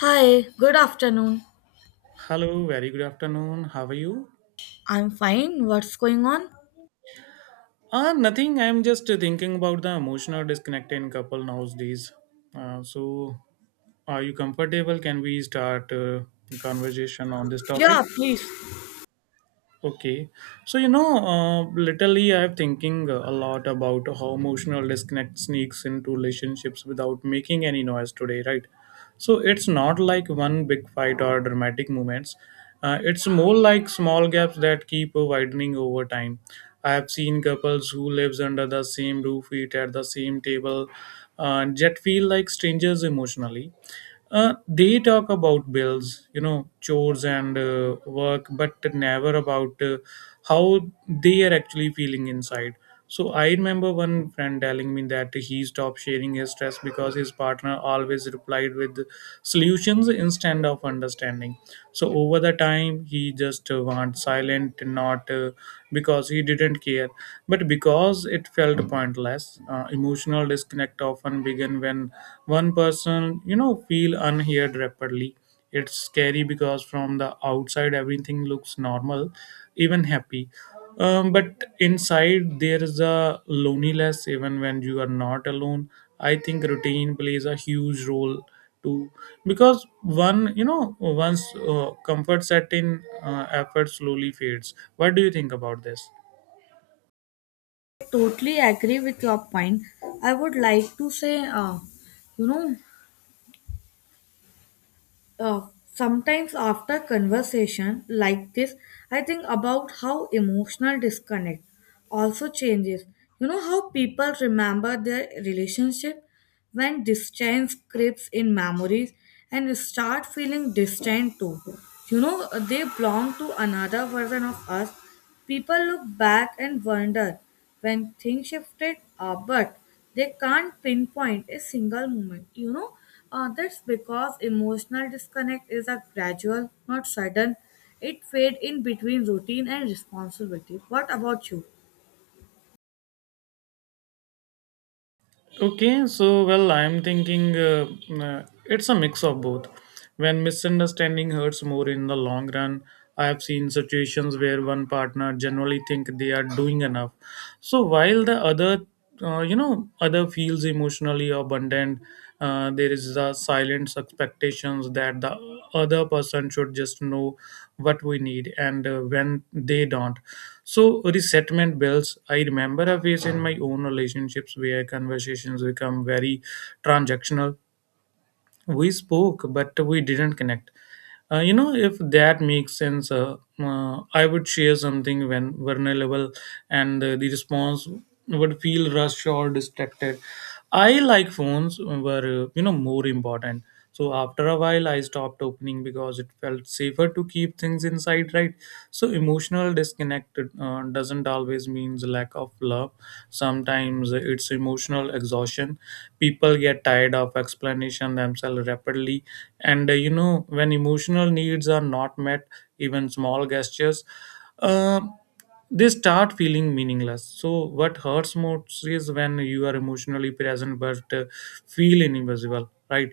Hi, good afternoon. Hello, very good afternoon. How are you? I'm fine. What's going on? Ah, nothing. I'm just thinking about the emotional disconnect in couple nowadays. Uh, so, are you comfortable? Can we start conversation on this topic? Yeah, please. Okay, so literally, I'm thinking a lot about how emotional disconnect sneaks into relationships without making any noise today, right? So it's not like one big fight or dramatic moments. It's more like small gaps that keep widening over time. I have seen couples who lives under the same roof, eat at the same table, yet feel like strangers emotionally. They talk about bills, you know, chores and work, but never about how they are actually feeling inside. So I remember one friend telling me that he stopped sharing his stress because his partner always replied with solutions instead of understanding. So over the time, he just went silent, not because he didn't care, but because it felt pointless. Emotional disconnect often begin when one person, you know, feel unheard rapidly. It's scary because from the outside everything looks normal, even happy. But inside there is a loneliness even when you are not alone. I think routine plays a huge role too because one you know once comfort set in, effort slowly fades. What do you think about this? Totally agree with your point. I would like to say, you know, Uh, sometimes after conversation like this, I think about how emotional disconnect also changes. You know how people remember their relationship when distance creeps in memories and start feeling distant too. You know they belong to another version of us. People look back and wonder when things shifted, but they can't pinpoint a single moment. That's because emotional disconnect is a gradual, not sudden. It fade in between routine and responsibility. What about you? Okay, so well, I'm thinking it's a mix of both. When misunderstanding hurts more in the long run, I have seen situations where one partner generally think they are doing enough, so while the other feels emotionally abundant. There is the silent expectations that the other person should just know what we need and when they don't, so resettlement bills. I remember a phase in my own relationships where conversations become very transactional. We spoke but we didn't connect, you know, if that makes sense. I would share something when vulnerable, and the response would feel rushed or distracted. I like phones were more important, so after a while I stopped opening because it felt safer to keep things inside, right? So emotional disconnect doesn't always means lack of love. Sometimes it's emotional exhaustion. People get tired of explanation themselves rapidly, and when emotional needs are not met, even small gestures uh, they start feeling meaningless. So what hurts most is when you are emotionally present but feel invisible, right?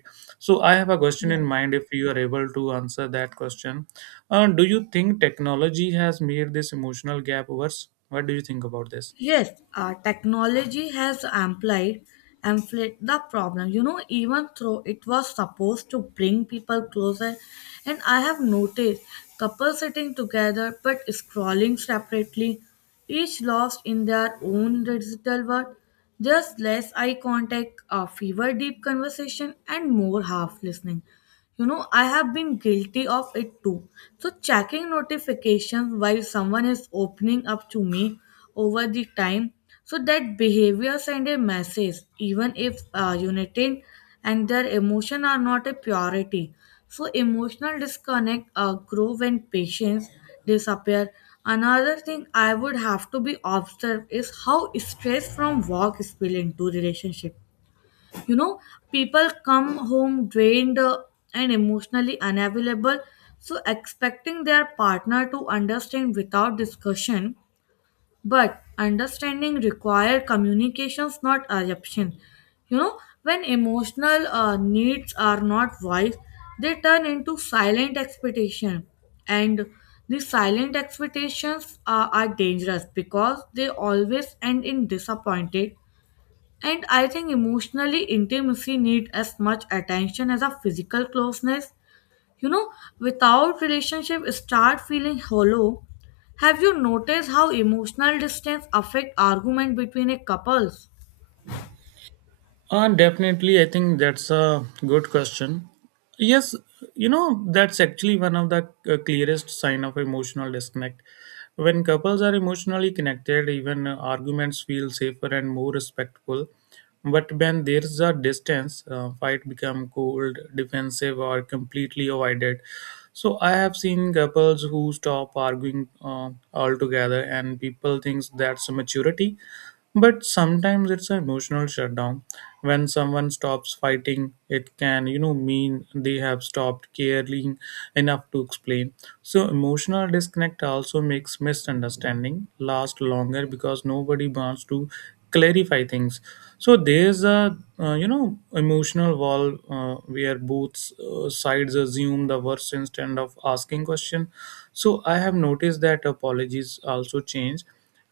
So I have a question Yeah. in mind, if you are able to answer that question: do you think technology has made this emotional gap worse? What do you think about this? Yes, technology has amplified the problem. You know, even though it was supposed to bring people closer, and I have noticed couples sitting together but scrolling separately, each lost in their own digital world. There's less eye contact, fewer deep conversation, and more half listening. You know, I have been guilty of it too. So, checking notifications while someone is opening up to me over the time. So, that behavior send a message, even if united and their emotion are not a purity. So, emotional disconnect grow when patience disappear. Another thing I would have to be observed is how stress from work spill into relationship, you know, people come home drained, and emotionally unavailable, so expecting their partner to understand without discussion, but understanding require communications not assumption, you know, when emotional needs are not voiced, they turn into silent expectation, and these silent expectations are dangerous because they always end in disappointed. And I think emotionally intimacy need as much attention as a physical closeness. You know, without relationship start feeling hollow. Have you noticed how emotional distance affect argument between a couples? Definitely, I think that's a good question. Yes, you know, that's actually one of the clearest sign of emotional disconnect. When couples are emotionally connected, even arguments feel safer and more respectful. But when there's a distance, fight become cold, defensive, or completely avoided. So I have seen couples who stop arguing altogether, and people thinks that's maturity, but sometimes it's an emotional shutdown. When someone stops fighting, it can, you know, mean they have stopped caring enough to explain. So emotional disconnect also makes misunderstanding last longer because nobody wants to clarify things. So there's a, emotional wall, where both sides assume the worst instead of asking question. So I have noticed that apologies also change.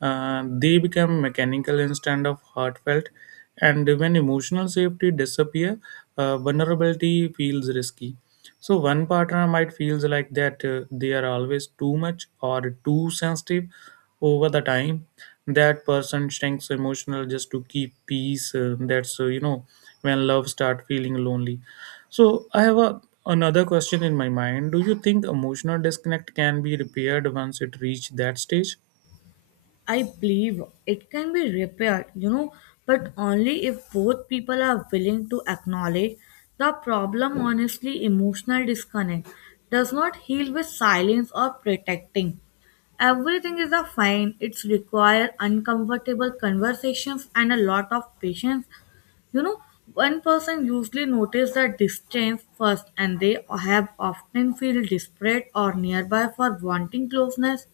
Uh, they become mechanical instead of heartfelt, and when emotional safety disappear, vulnerability feels risky. So one partner might feels like that they are always too much or too sensitive. Over the time, that person shrinks emotional just to keep peace. That's, when love start feeling lonely. So I have a, another question in my mind. Do you think emotional disconnect can be repaired once it reach that stage? I believe it can be repaired, you know, but only if both people are willing to acknowledge the problem. Honestly, emotional disconnect does not heal with silence or protecting. Everything is a fine. It's require uncomfortable conversations and a lot of patience. You know, one person usually notice the distance first, and they have often feel desperate or nearby for wanting closeness,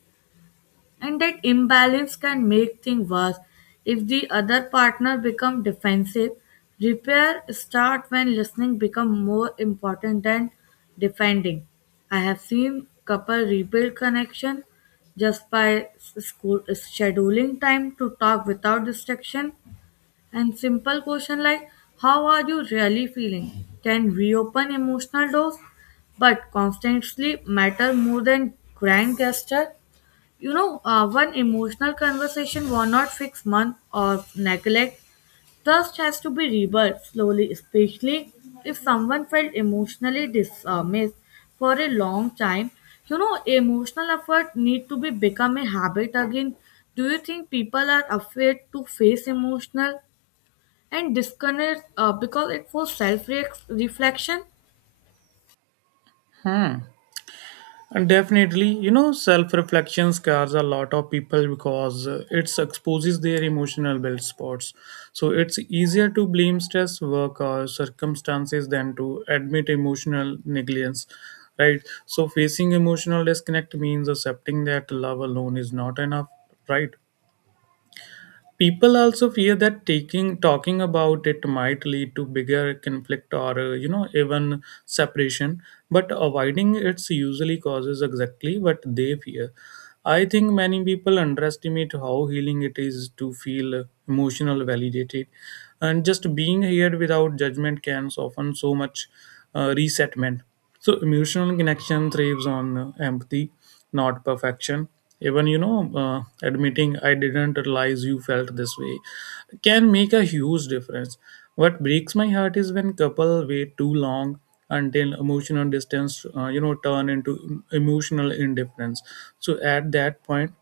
and that imbalance can make things worse if the other partner become defensive. Repair start when listening become more important than defending. I have seen couple rebuild connection just by school scheduling time to talk without distraction, and simple question like how are you really feeling can reopen emotional doors, but constantly matter more than grand gesture. You know, one emotional conversation will not fix month or neglect. Trust has to be rebuilt slowly, especially if someone felt emotionally dismissed for a long time. You know, emotional effort need to be become a habit again. Do you think people are afraid to face emotional and disconnect because it for self reflection? Hmm. And definitely, you know, self reflection scars a lot of people because it exposes their emotional build spots. So it's easier to blame stress, work, or circumstances than to admit emotional negligence, right? So facing emotional disconnect means accepting that love alone is not enough, right? People also fear that taking talking about it might lead to bigger conflict or, even separation, but avoiding it's usually causes exactly what they fear. I think many people underestimate how healing it is to feel emotional validated, and just being here without judgment can soften so much. Uh, resettlement, so emotional connection thrives on empathy, not perfection. Even, you know, admitting I didn't realize you felt this way can make a huge difference. What breaks my heart is when couple wait too long until emotional distance, turn into emotional indifference. So at that point,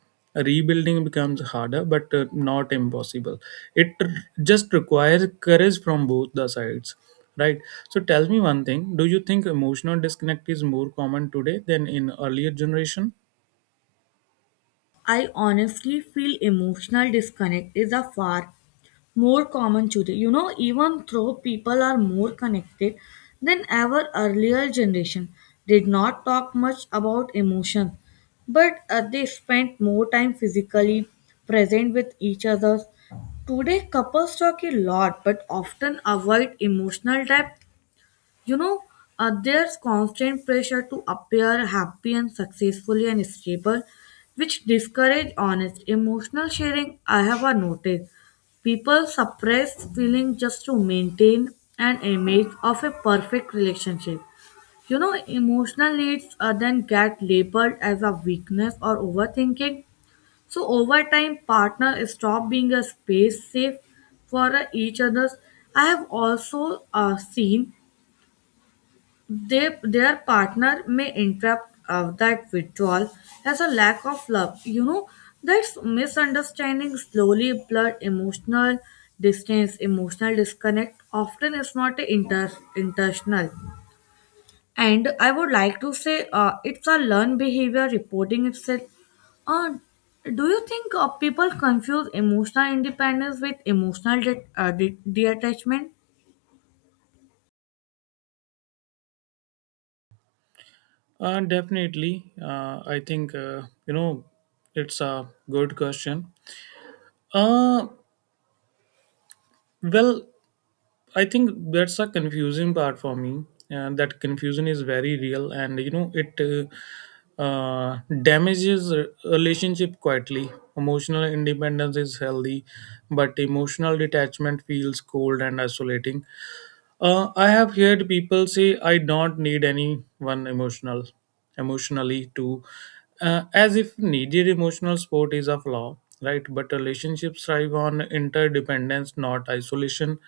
rebuilding becomes harder but not impossible it r- just requires courage from both the sides. Right. So tell me one thing. Do you think emotional disconnect is more common today than in earlier generation? I honestly feel emotional disconnect is a far more common today. You know, even though people are more connected than ever, earlier generation did not talk much about emotion, but they spent more time physically present with each other. Today, couples talk a lot but often avoid emotional depth, you know, there's constant pressure to appear happy and successfully and stable, which discourage honest emotional sharing. I have a noticed people suppress feeling just to maintain an image of a perfect relationship. You know, emotional needs then get labeled as a weakness or overthinking. So over time, partners stop being a space safe for each other's. I have also seen they, their partner may interrupt that withdrawal as a lack of love. You know, that misunderstanding slowly blur emotional distance, emotional disconnect. Often is not a inter- intentional. And I would like to say it's a learned behavior reporting itself. Uh, do you think people confuse emotional independence with emotional detachment? Definitely. I think, you know, it's a good question. Uh, well, I think that's a confusing part for me. That confusion is very real and, you know, it damages a relationship quietly. Emotional independence is healthy, but emotional detachment feels cold and isolating. I have heard people say I don't need anyone emotional, emotionally too, as if needed emotional support is a flaw, right? But relationships thrive on interdependence, not isolation.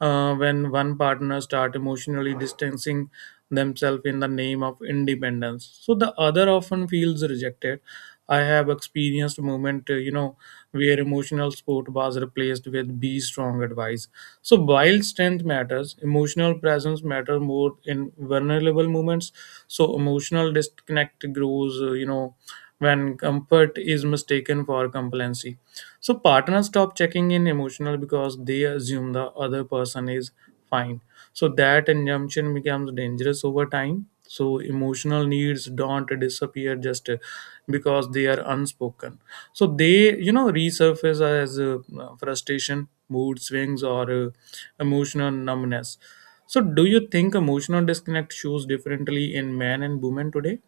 When one partner start emotionally distancing themselves in the name of independence, so the other often feels rejected. I have experienced moment, where emotional support was replaced with be strong advice. So while strength matters, emotional presence matter more in vulnerable moments. So emotional disconnect grows, when comfort is mistaken for complacency. So partners stop checking in emotional because they assume the other person is fine. So that injunction becomes dangerous over time. So emotional needs don't disappear just because they are unspoken. So they, you know, resurface as frustration, mood swings, or emotional numbness. So do you think emotional disconnect shows differently in men and women today?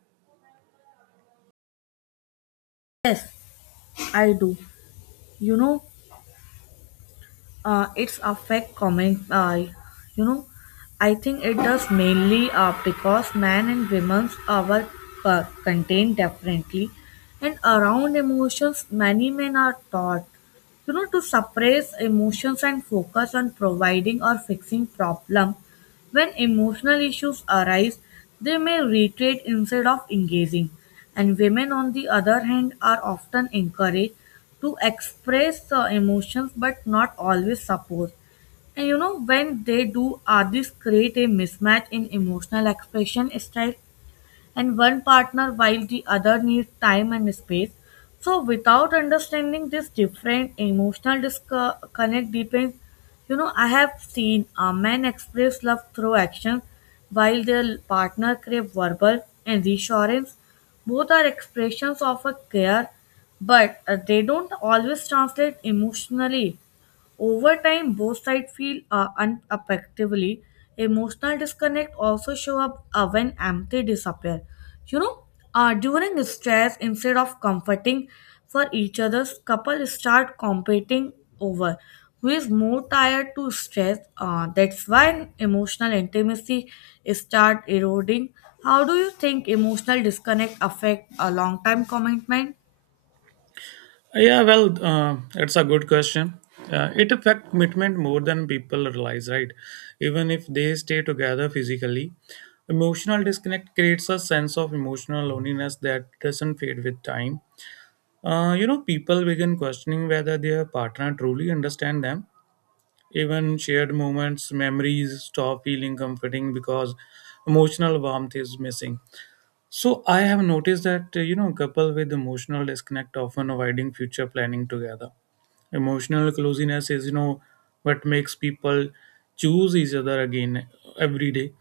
Yes, I do. You know, its affect comment, you know I think it does mainly because men and women's our contain differently and around emotions, many men are taught, you know, to suppress emotions and focus on providing or fixing problem. When emotional issues arise, they may retreat instead of engaging, and women, on the other hand, are often encouraged to express emotions but not always support. And you know, when they do, are this create a mismatch in emotional expression style? And one partner while the other needs time and space. So without understanding this different emotional disconnect depends, you know, I have seen a man express love through action while their partner crave verbal and reassurance. Both are expressions of a care, but they don't always translate emotionally. Over time, both sides feel unaffectively. Emotional disconnect also show up when empathy disappear. You know, during stress, instead of comforting for each other's, couple start competing over who is more tired to stress. That's why emotional intimacy start eroding. How do you think emotional disconnect affect a long-time commitment? Yeah, well, it's a good question. It affects commitment more than people realize, right? Even if they stay together physically, emotional disconnect creates a sense of emotional loneliness that doesn't fade with time. You know, people begin questioning whether their partner truly understands them. Even shared moments, memories stop feeling comforting because emotional warmth is missing. So I have noticed that, couple with emotional disconnect, often avoiding future planning together. Emotional closeness is, you know, what makes people choose each other again every day.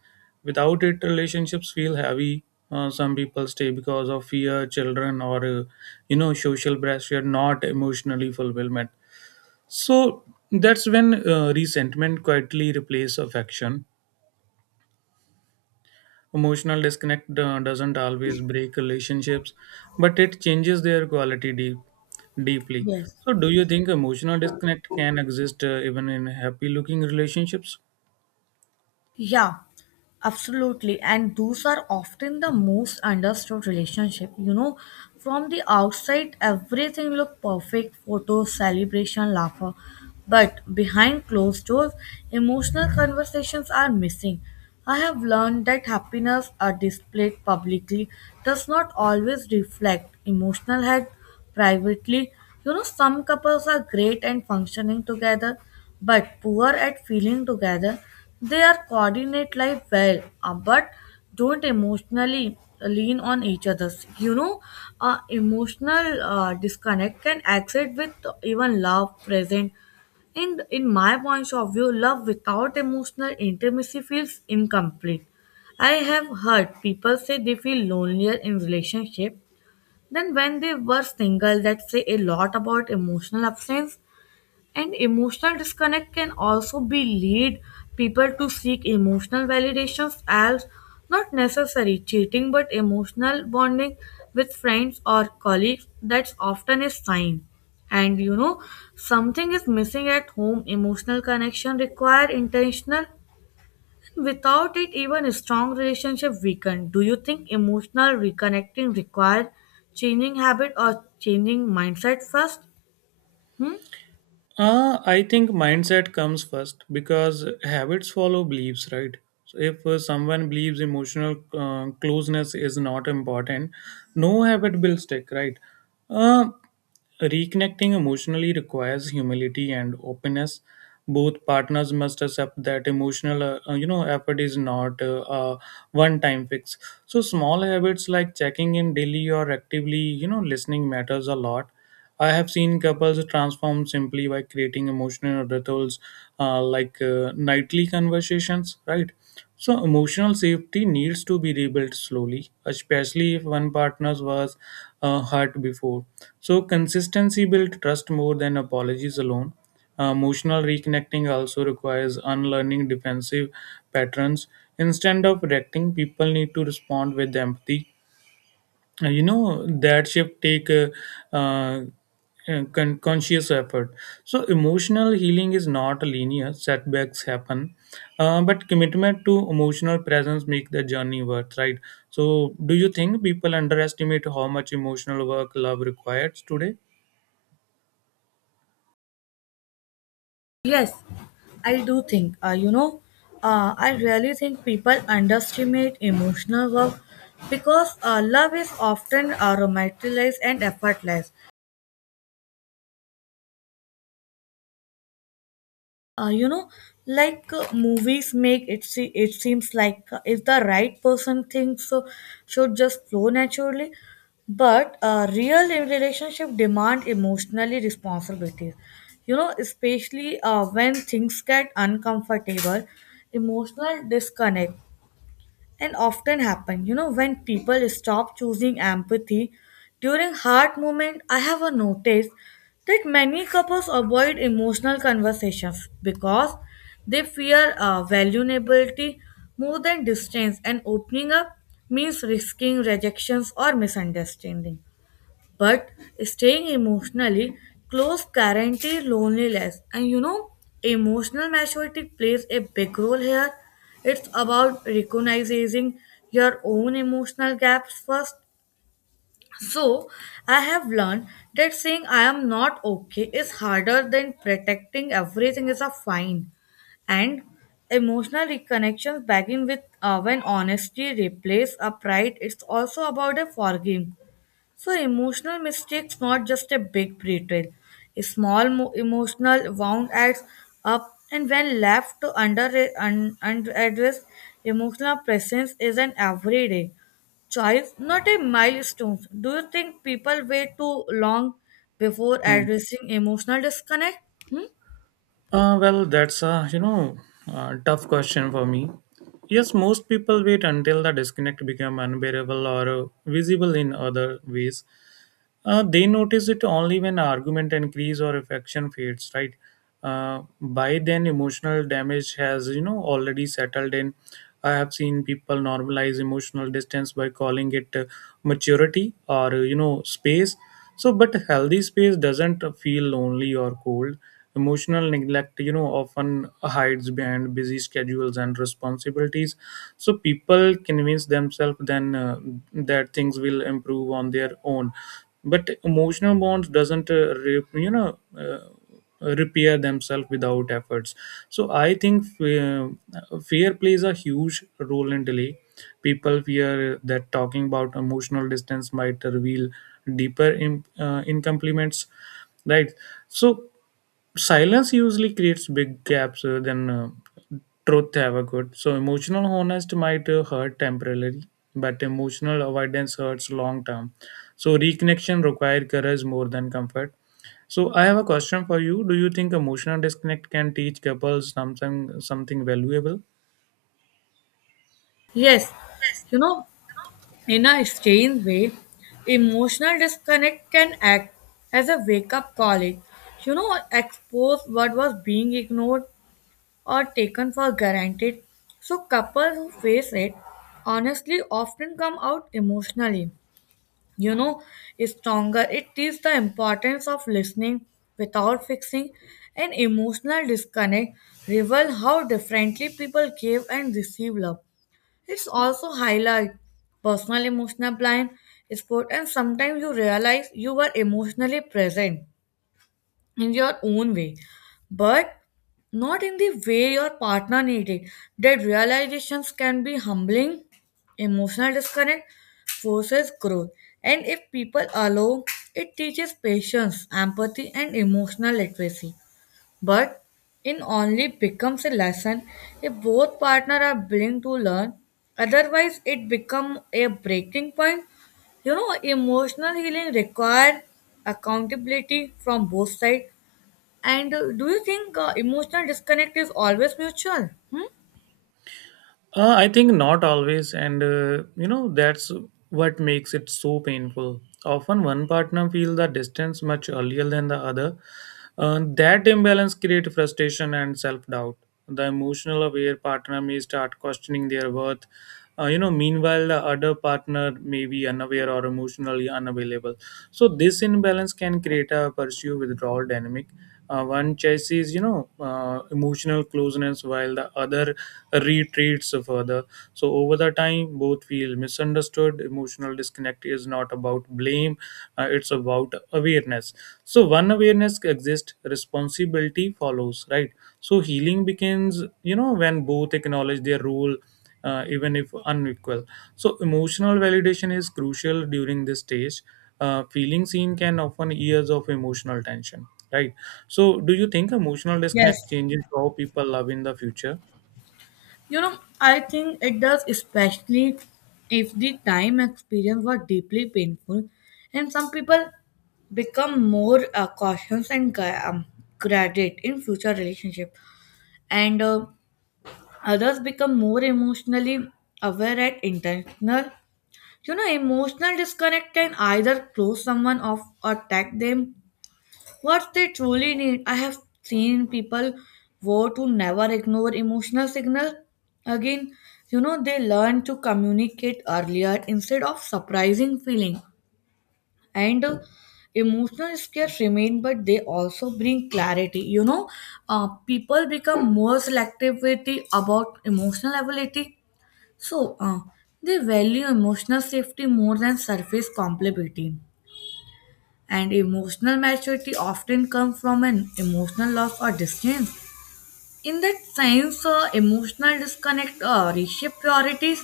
Without it, relationships feel heavy. Some people stay because of fear, children, or, social pressure, not emotionally fulfillment. So that's when resentment quietly replaces affection. Emotional disconnect doesn't always break relationships, but it changes their quality deep, deeply. Yes. So, do you think emotional disconnect can exist even in happy looking relationships? Yeah, absolutely. And those are often the most understood relationship. You know, from the outside, everything look perfect, photos, celebration, laughter. But behind closed doors, emotional conversations are missing. I have learned that happiness are displayed publicly does not always reflect emotional health privately. You know, some couples are great at functioning together, but poor at feeling together. They are coordinate life well, but don't emotionally lean on each other's. You know, emotional disconnect can exist with even love present. And in my point of view, love without emotional intimacy feels incomplete. I have heard people say they feel lonelier in relationship than when they were single. That say a lot about emotional absence. And emotional disconnect can also be lead people to seek emotional validations as not necessary cheating but emotional bonding with friends or colleagues. That's often a sign, and you know, something is missing at home. Emotional connection require intentional. Without it, even a strong relationship weaken. Do you think emotional reconnecting require changing habit or changing mindset first? Hmm? I think mindset comes first because habits follow beliefs, right? So if someone believes emotional closeness is not important, no habit will stick, right? Uh, reconnecting emotionally requires humility and openness. Both partners must accept that emotional, effort is not a one-time fix. So small habits like checking in daily or actively, you know, listening matters a lot. I have seen couples transform simply by creating emotional rituals, like nightly conversations, right? So, emotional safety needs to be rebuilt slowly, especially if one partner was hurt before. So, consistency builds trust more than apologies alone. Emotional reconnecting also requires unlearning defensive patterns. Instead of reacting, people need to respond with empathy. Uh, you know, that shift take uh, conscious effort. So emotional healing is not linear. Setbacks happen, but commitment to emotional presence make the journey worth, right? So do you think people underestimate how much emotional work love requires today? Yes, I do think, I really think people underestimate emotional work because love is often romanticized and effortless. Uh, you know, Movies make it see it seems like if the right person thinks so, should just flow naturally. But real relationship demand emotionally responsibilities. You know, especially when things get uncomfortable, emotional disconnect and often happen, you know, when people stop choosing empathy during hard moment. I have a notice that many couples avoid emotional conversations because they fear vulnerability more than distance, and opening up means risking rejections or misunderstanding, but staying emotionally close guarantees loneliness. And you know, emotional maturity plays a big role here. It's about recognizing your own emotional gaps first. So I have learned that saying I am not okay is harder than protecting everything is a fine. And emotional reconnections begin with when honesty replaces a pride. It's also about a forgiving. So emotional mistakes not just a big betrayal. A emotional wound adds up, and when left to unaddressed, emotional presence is an everyday choice, not a milestone. Do you think people wait too long before Hmm. addressing emotional disconnect? Hmm? Well, that's a, you know, tough question for me. Yes, most people wait until the disconnect become unbearable or visible in other ways. They notice it only when argument increase or affection fades, right? By then, emotional damage has, you know, already settled in. I have seen people normalize emotional distance by calling it maturity or, space. So, but healthy space doesn't feel lonely or cold. Emotional neglect, you know, often hides behind busy schedules and responsibilities. So people convince themselves then that things will improve on their own. But emotional bonds doesn't, repair themselves without efforts. So I think fear plays a huge role in delay. People fear that talking about emotional distance might reveal deeper in, incomplements, right? So silence usually creates big gaps than truth ever could. So emotional honest might hurt temporarily, but emotional avoidance hurts long term. So reconnection requires courage more than comfort. So I have a question for you. Do you think emotional disconnect can teach couples something valuable? Yes, you know, in a strange way, emotional disconnect can act as a wake up call. It, you know, expose what was being ignored or taken for granted. So, couples who face it honestly often come out emotionally. You know, stronger. It teaches the importance of listening without fixing. An emotional disconnect reveals how differently people give and receive love. It's also highlight personal emotional blind spot, and sometimes you realize you are emotionally present in your own way, but not in the way your partner needed. That realizations can be humbling. Emotional disconnect forces growth, and if people allow, it teaches patience, empathy, and emotional literacy. But it only becomes a lesson if both partners are willing to learn. Otherwise, it becomes a breaking point. You know, emotional healing requires accountability from both sides. And do you think emotional disconnect is always mutual? Hmm? I think not always, and you know that's what makes it so painful. Often, one partner feels the distance much earlier than the other. That imbalance creates frustration and self-doubt. The emotional aware partner may start questioning their worth. You know, meanwhile, the other partner may be unaware or emotionally unavailable. So this imbalance can create a pursue withdrawal dynamic. One chases, you know, emotional closeness while the other retreats further. So over the time, both feel misunderstood. Emotional disconnect is not about blame; it's about awareness. So one awareness exists, responsibility follows, right? So healing begins, you know, when both acknowledge their role, even if unequal. So, emotional validation is crucial during this stage. Feeling seen can often years of emotional tension, right? So, do you think emotional Yes, disconnect changes how people love in the future? you know, I think it does, especially if the time experience was deeply painful, and some people become more cautious and guarded in future relationship, and others become more emotionally aware and intentional. You know, emotional disconnect can either close someone off or attack them what they truly need. I have seen people vow to never ignore emotional signal. Again, you know, they learn to communicate earlier instead of surprising feeling. And emotional scares remain, but they also bring clarity. You know, people become more selective with the, about emotional ability. So, they value emotional safety more than surface compatibility, and emotional maturity often comes from an emotional loss or distance. In that sense, emotional disconnect reshape priorities.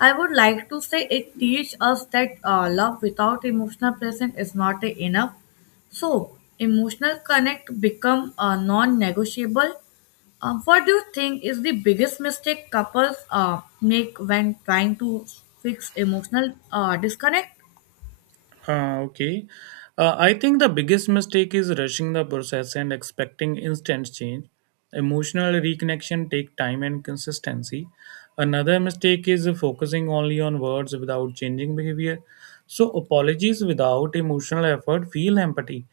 I would like to say it teaches us that love without emotional presence is not enough. So, emotional connect become non-negotiable. What do you think is the biggest mistake couples make when trying to fix emotional disconnect? Okay. I think the biggest mistake is rushing the process and expecting instant change. Emotional reconnection take time and consistency. Another mistake is focusing only on words without changing behavior. So apologies without emotional effort feel empty.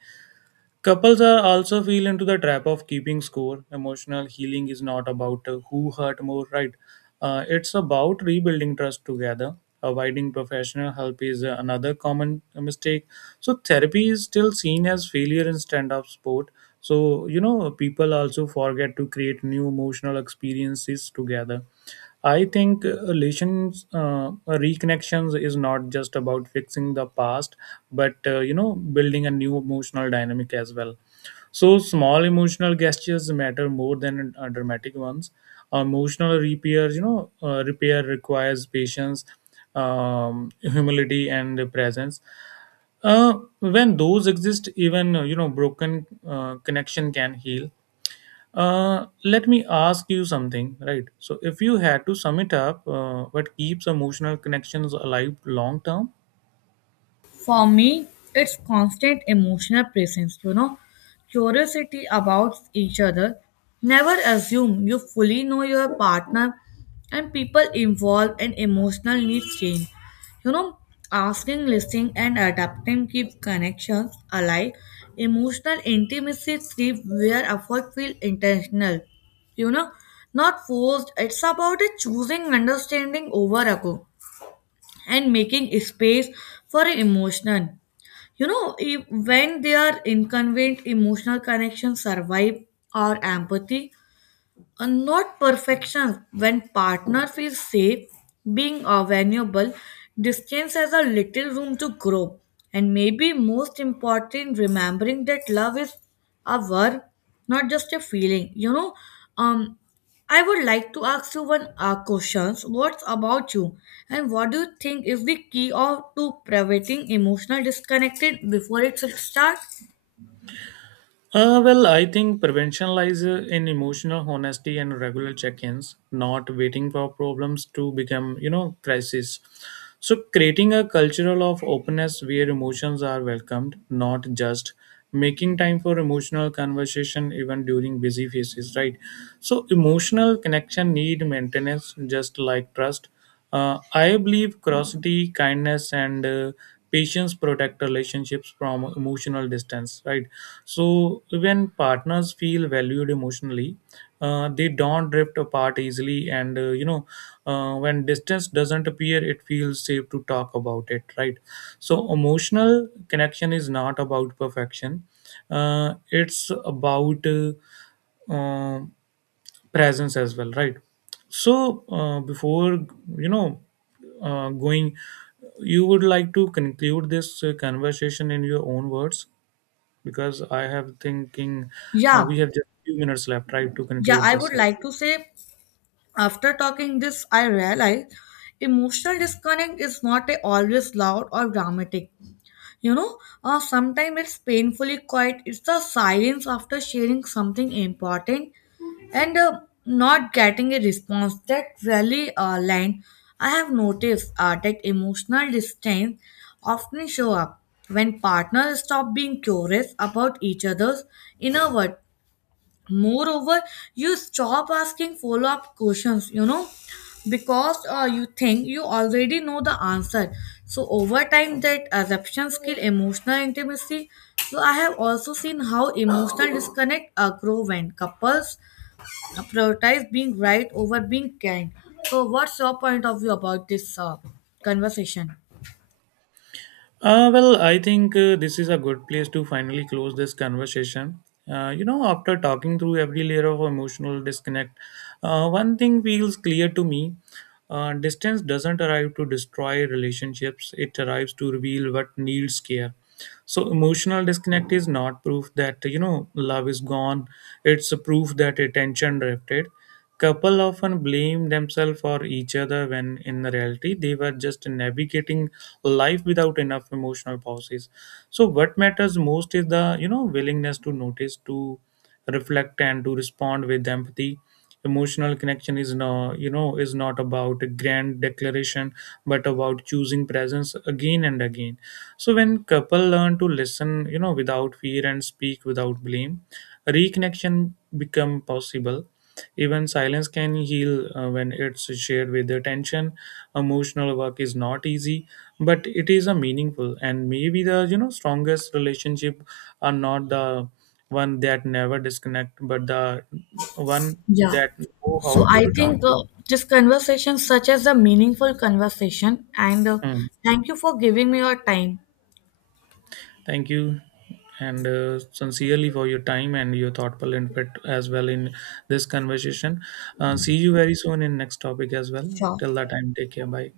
Couples are also feel into the trap of keeping score. Emotional healing is not about who hurt more, right? It's about rebuilding trust together. Avoiding professional help is another common mistake. So therapy is still seen as failure in stand-up sport. So you know people also forget to create new emotional experiences together. I think relations reconnections is not just about fixing the past, but you know building a new emotional dynamic as well. So small emotional gestures matter more than dramatic ones. Emotional repair, you know, repair requires patience, humility, and presence. Uh, when those exist, even you know, broken connection can heal. Let me ask you something, right? So, if you had to sum it up, what keeps emotional connections alive long term? For me, it's constant emotional presence, you know, curiosity about each other. Never assume you fully know your partner, and people involved and emotional needs change. You know, asking, listening, and adapting keep connections alive. Emotional intimacy thrives where effort feels intentional. You know, not forced. It's about a choosing understanding over ago and making space for emotion. You know, if, when their inconvenient, emotional connections survive our empathy and not perfection. When partner feels safe being vulnerable, distance has a little room to grow. And maybe most important, remembering that love is a verb, not just a feeling. Um I would like to ask you one questions, what's about you, and what do you think is the key of to preventing emotional disconnected before it should start? Well, I think prevention lies in emotional honesty and regular check-ins, not waiting for problems to become, you know, crisis. So, creating a cultural of openness where emotions are welcomed, not just making time for emotional conversation even during busy phases, right? So, emotional connection need maintenance, just like trust. I believe curiosity, kindness, and patience protect relationships from emotional distance, right? So, when partners feel valued emotionally, they don't drift apart easily, and you know, when distance doesn't appear, it feels safe to talk about it, right? So, emotional connection is not about perfection, it's about um presence as well, right? So before you know going, you would like to conclude this conversation in your own words because I have thinking Yeah. we have just few minutes left, right, to Yeah, conclude I this. would As like to say, after talking this, I realized emotional disconnect is not a always loud or dramatic. You know, sometimes it's painfully quiet. It's the silence after sharing something important, and not getting a response that really line. I have noticed that emotional distance often show up when partners stop being curious about each other's inner world. Moreover, you stop asking follow up questions, you know, because you think you already know the answer, so over time that assumptions kill emotional intimacy. So I have also seen how emotional disconnect grow when couples prioritize being right over being kind. So what's your point of view about this conversation? well. Well, I think this is a good place to finally close this conversation. You know, after talking through every layer of emotional disconnect, one thing feels clear to me. Distance doesn't arrive to destroy relationships, it arrives to reveal what needs care. So emotional disconnect is not proof that you know love is gone, it's a proof that attention drifted. Couple often blame themselves or each other when in reality they were just navigating life without enough emotional pauses. So what matters most is the you know willingness to notice, to reflect and to respond with empathy. Emotional connection is no you know is not about a grand declaration, but about choosing presence again and again. So when couple learn to listen, you know, without fear and speak without blame, reconnection become possible. Even silence can heal when it's shared with attention. Emotional work is not easy, but it is a meaningful and maybe the you know strongest relationship are not the one that never disconnect, but the one Yeah. that know how So to I return. think this conversation, such as a meaningful conversation, and Mm. thank you for giving me your time. Thank you and sincerely for your time and your thoughtful input as well in this conversation. See you very soon in next topic as well. Sure. Till that time, take care. Bye.